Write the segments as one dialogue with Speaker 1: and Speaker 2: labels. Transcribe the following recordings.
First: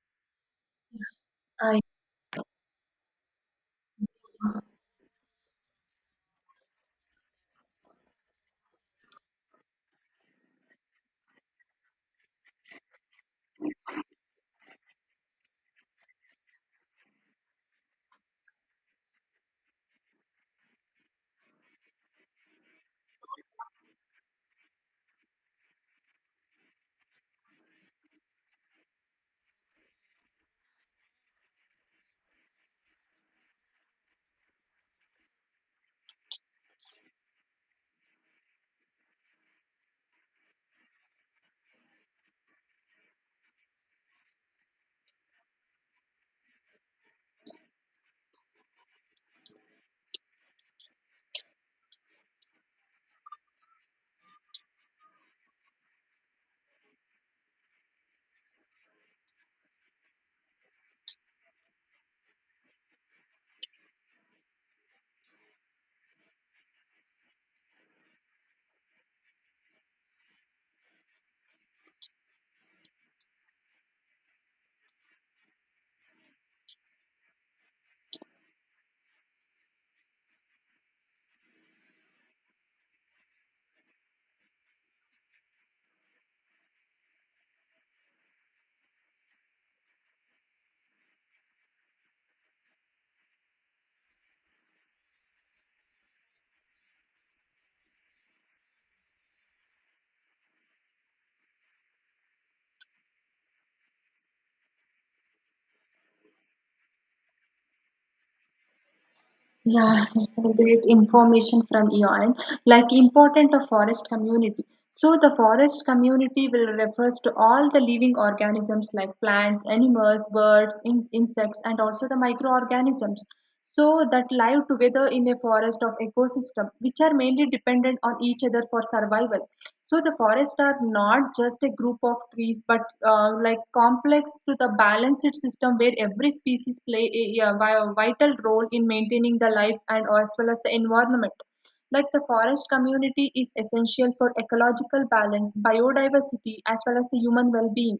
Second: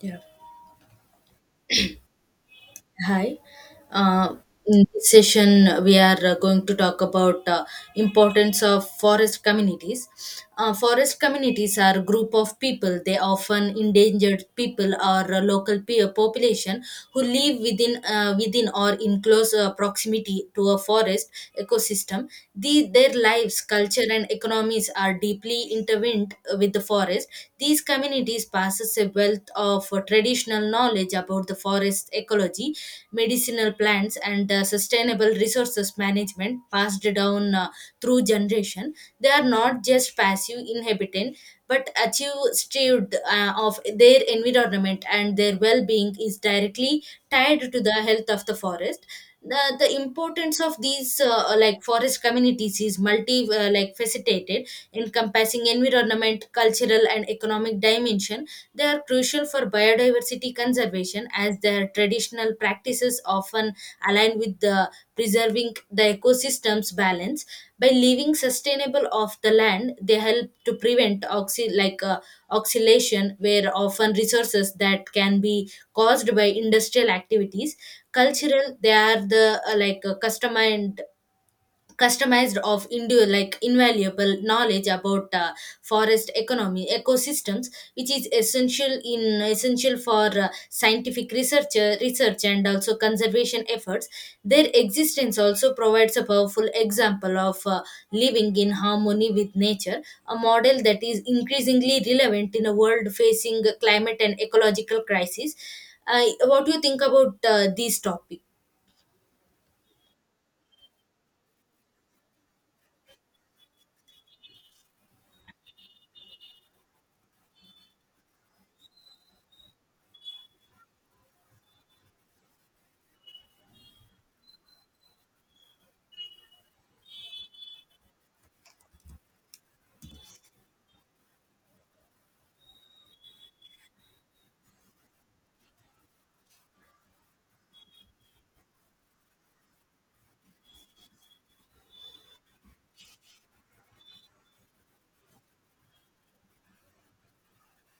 Speaker 1: Yeah.
Speaker 2: I
Speaker 1: Hi. Uh, in this session, we are going to talk about importance of forest communities. Forest communities are a group of people. They often endangered people or local peer population who live within within or in close proximity to a forest ecosystem. Their lives, culture, and economies are deeply intertwined with the forest. These communities possess a wealth of traditional knowledge about the forest ecology, medicinal plants and sustainable resources management passed down through generation. They are not just passive inhabitant but achieved of their environment, and their well-being is directly tied to the health of the forest. The importance of these like forest communities is multi like facilitated, encompassing environment, cultural and economic dimension. They are crucial for biodiversity conservation as their traditional practices often align with the preserving the ecosystem's balance. By living sustainable off the land, they help to prevent oxidation, where often resources that can be caused by industrial activities. Cultural, they are the custom and customized of like invaluable knowledge about forest economy ecosystems, which is essential in essential for scientific research research and also conservation efforts. Their existence also provides a powerful example of living in harmony with nature, a model that is increasingly relevant in a world facing climate and ecological crisis. What do you think about this topic?
Speaker 2: Yeah, it's a great information from your end. Like important of forest community. So the forest community will refers to all the living organisms like plants, animals, birds, insects, and also the microorganisms. So that live together in a forest of ecosystem, which are mainly dependent on each other for survival. So the forests are not just a group of trees, but like complex to the balanced system where every species play a vital role in maintaining the life and as well as the environment. Like the forest community is essential for ecological balance, biodiversity, as well as the human well-being.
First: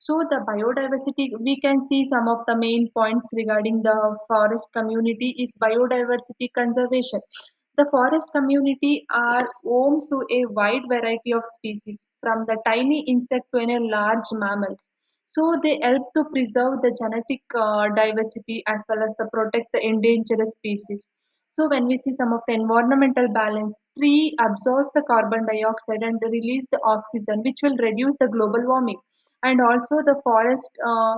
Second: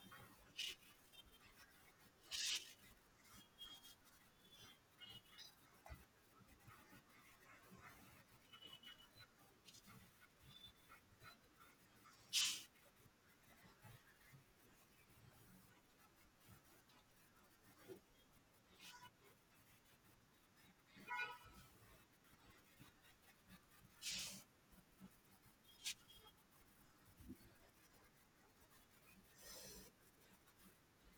Speaker 2: So the biodiversity, we can see some of the main points regarding the forest community is biodiversity conservation. The forest community are home to a wide variety of species, from the tiny insect to the large mammals. So they help to preserve the genetic diversity as well as to protect the endangered species. So when we see some of the environmental balance, tree absorbs the carbon dioxide and release the oxygen, which will reduce the global warming. And also the forest,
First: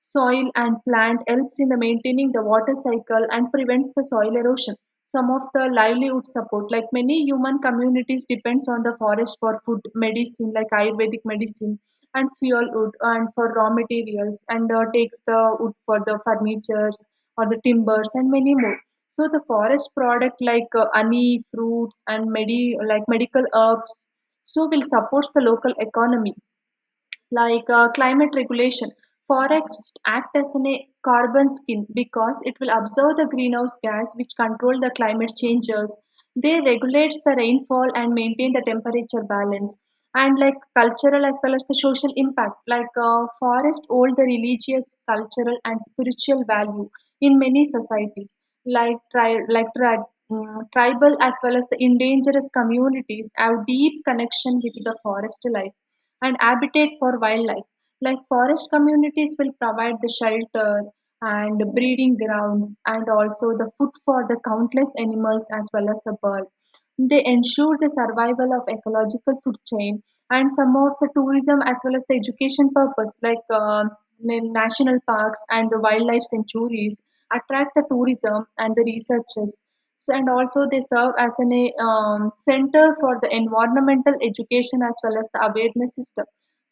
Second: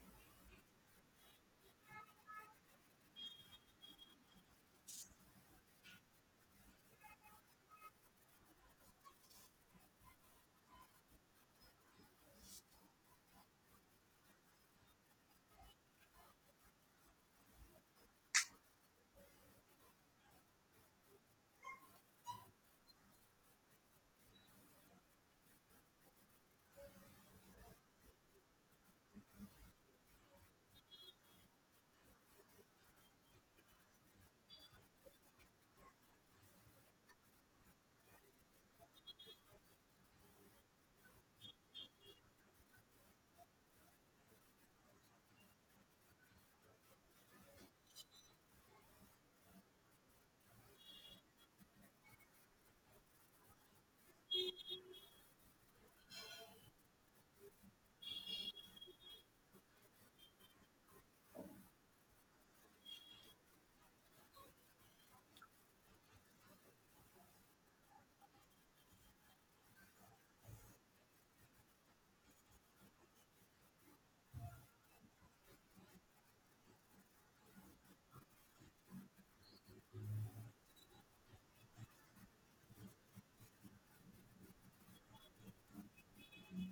Speaker 2: soil and plant helps in the maintaining the water cycle and prevents the soil erosion. Some of the livelihood support, like many human communities, depends on the forest for food, medicine, like Ayurvedic medicine, and fuel wood, and for raw materials, and takes the wood for the furnitures or the timbers and many more. So the forest product like honey, fruits, and like medical herbs, so will support the local economy like climate regulation. Forests act as a carbon skin because it will absorb the greenhouse gas which control the climate changes. They regulate the rainfall and maintain the temperature balance. And like cultural as well as the social impact, like forest hold the religious, cultural and spiritual value in many societies, like tribal as well as the indigenous communities have deep connection with the forest life and habitat for wildlife. Like forest communities will provide the shelter and breeding grounds and also the food for the countless animals as well as the bird. They ensure the survival of ecological food chain and some of the tourism as well as the education purpose like national parks and the wildlife sanctuaries attract the tourism and the researchers so, and also they serve as an center for the environmental education as well as the awareness system.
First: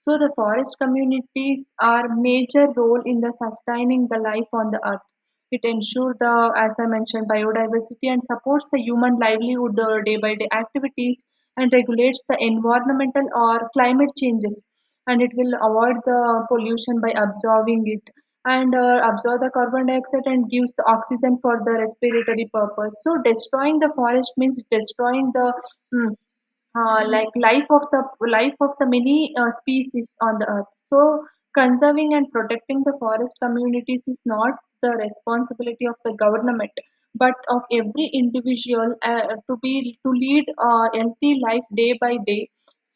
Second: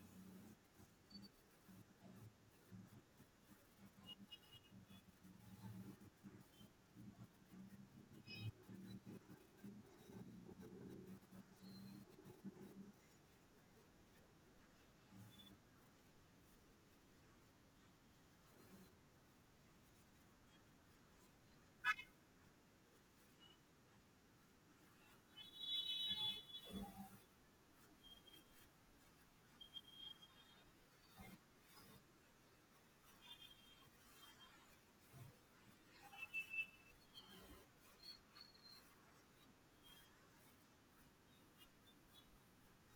Speaker 2: So the forest communities are major role in the sustaining the life on the earth. It ensures the, as I mentioned, biodiversity and supports the human livelihood day by day activities and regulates the environmental or climate changes and it will avoid the pollution by absorbing it and absorb the carbon dioxide and gives the oxygen for the respiratory purpose. So destroying the forest means destroying the mm, like life of the many species on the earth. So conserving and protecting the forest communities is not the responsibility of the government but of every individual to be to lead a healthy life day by day.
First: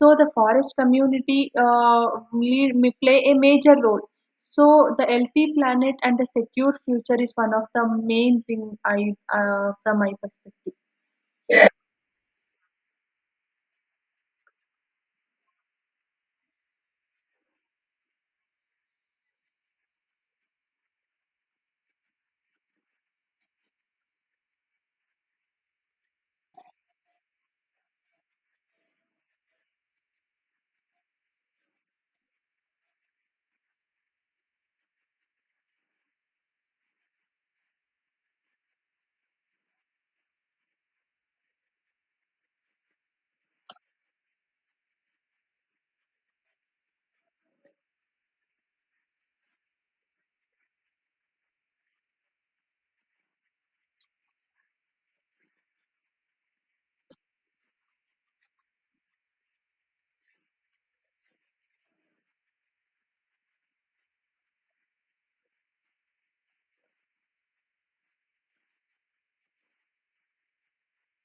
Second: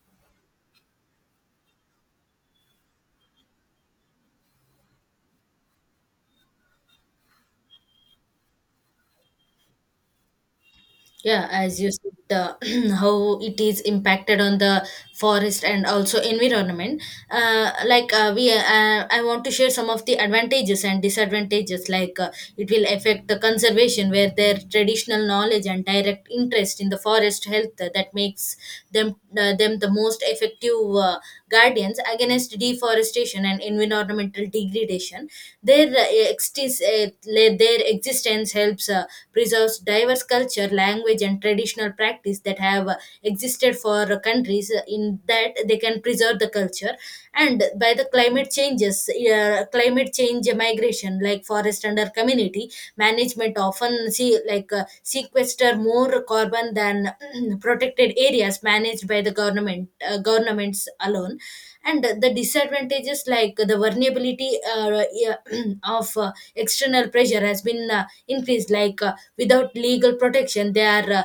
Speaker 2: So the forest community lead, may play a major role. So the healthy planet and the secure future is one of the main thing. I from my perspective.
Speaker 1: Yeah, as you said, how it is impacted on the forest and also environment. I want to share some of the advantages and disadvantages. It will affect the conservation, where their traditional knowledge and direct interest in the forest health that makes them the most effective guardians against deforestation and environmental degradation. Their their existence helps. Preserves diverse culture, language, and traditional practice that have existed for countries in that they can preserve the culture. And by the climate changes, climate change migration, like forest under community management, often see like sequester more carbon than protected areas managed by the government governments alone, and the disadvantages like the vulnerability yeah, of external pressure has been increased. Without legal protection, they are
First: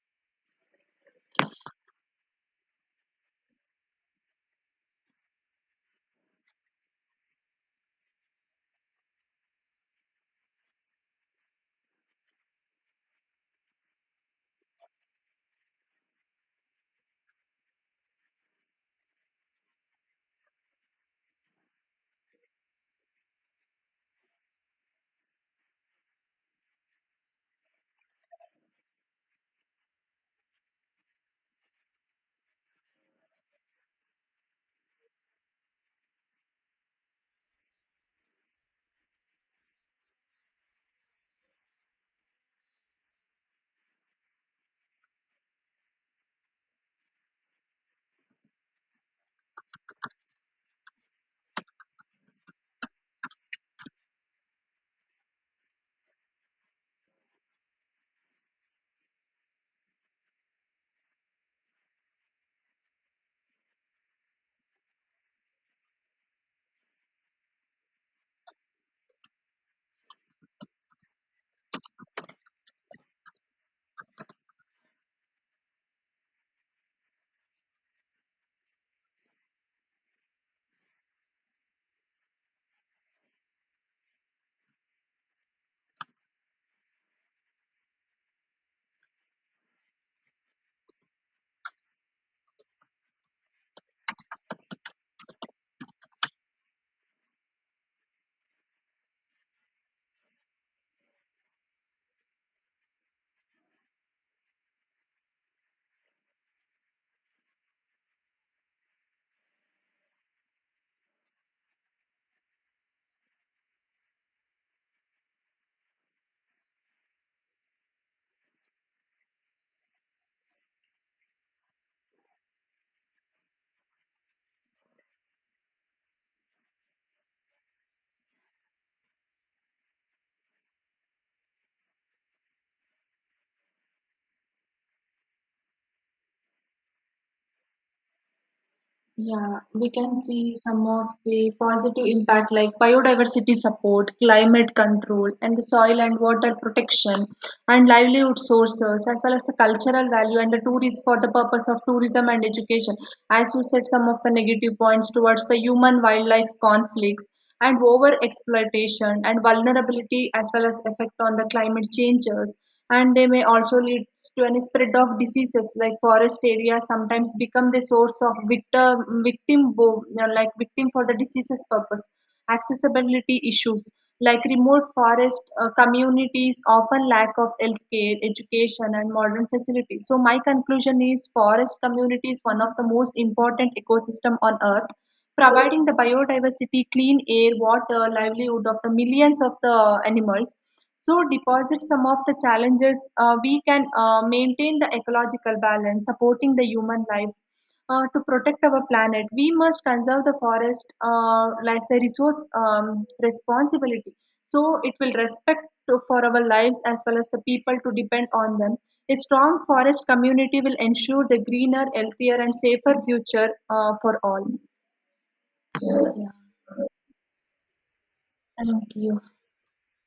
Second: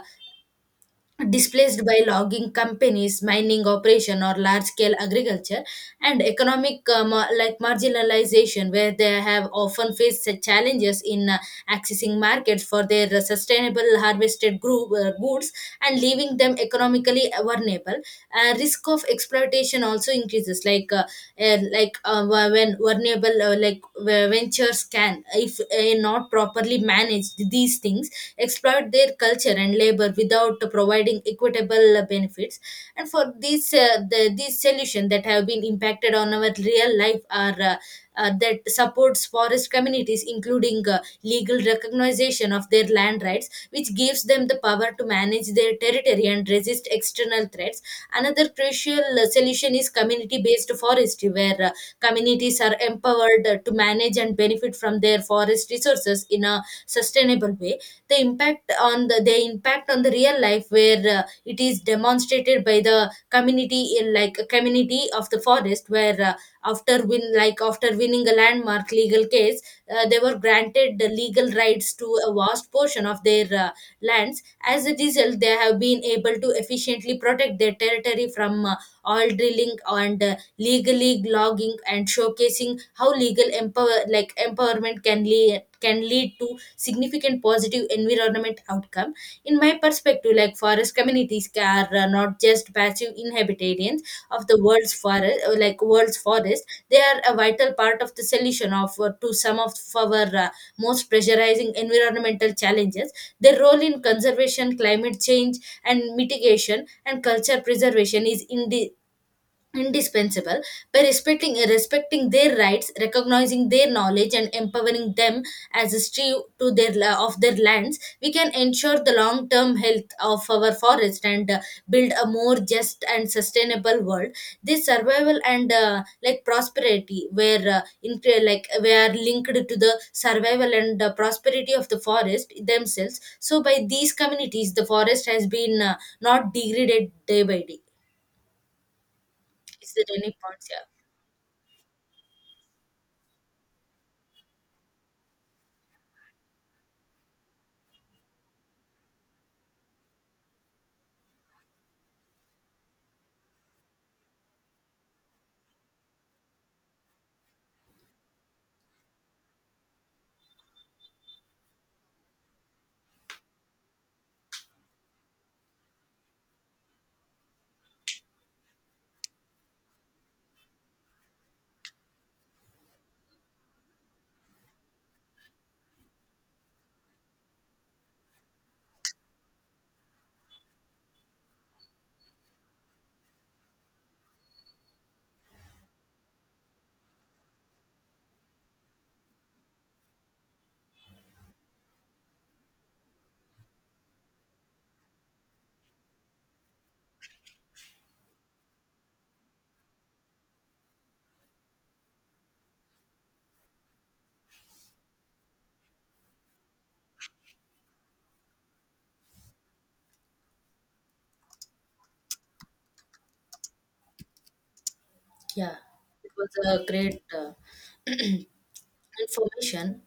Speaker 1: displaced by logging companies, mining operation, or large-scale agriculture, and economic like marginalization, where they have often faced such challenges in accessing markets for their sustainable harvested goods, and leaving them economically vulnerable. Risk of exploitation also increases, like and like when vulnerable ventures can, if not properly managed these things, exploit their culture and labor without providing equitable benefits. And for these these solutions that have been impacted on our real life are that supports forest communities, including legal recognition of their land rights, which gives them the power to manage their territory and resist external threats. Another crucial solution is community based forestry, where communities are empowered to manage and benefit from their forest resources in a sustainable way. The impact on the impact on the real life, where it is demonstrated by the community in like a community of the forest, where after winning a landmark legal case, they were granted the legal rights to a vast portion of their lands. As a result, they have been able to efficiently protect their territory from oil drilling and legally logging, and showcasing how legal empowerment can lead to significant positive environment outcome. In my perspective, like forest communities are not just passive inhabitants of the world's forest like world's forest. They are a vital part of the solution of to some of our most pressurizing environmental challenges. Their role in conservation, climate change, and mitigation and culture preservation is indispensable. By respecting their rights, recognizing their knowledge and empowering them as a steward to their of their lands, we can ensure the long term health of our forest and build a more just and sustainable world. This survival and like prosperity, where in like we are linked to the survival and prosperity of the forest themselves. So by these communities the forest has been not degraded day by day.
Speaker 2: Yeah, we
Speaker 1: Is there
Speaker 2: can
Speaker 1: any
Speaker 2: see
Speaker 1: points here?
Speaker 2: some of the positive impact like biodiversity support, climate control, and the soil and water protection, and livelihood sources, as well as the cultural value and the tourist for the purpose of tourism and education. As you said, some of the negative points towards the human wildlife conflicts and over exploitation and vulnerability, as well as effect on the climate changes, and they may also lead to any spread of diseases like forest areas sometimes become the source of victim. You know, like victim for the diseases purpose, accessibility issues like remote forest communities often lack of healthcare education and modern facilities. So my conclusion is forest community is one of the most important ecosystem on earth, providing the biodiversity clean air water livelihood of the millions of the animals. So deposit some of the challenges. We can maintain the ecological balance, supporting the human life. To protect our planet, we must conserve the forest as a resource responsibility. So it will respect to, for our lives as well as the people to depend on them. A strong forest community will ensure the greener, healthier, and safer future for all.
Speaker 1: Yeah,
Speaker 2: Yeah.
Speaker 1: it was a great
Speaker 2: Thank you.
Speaker 1: information.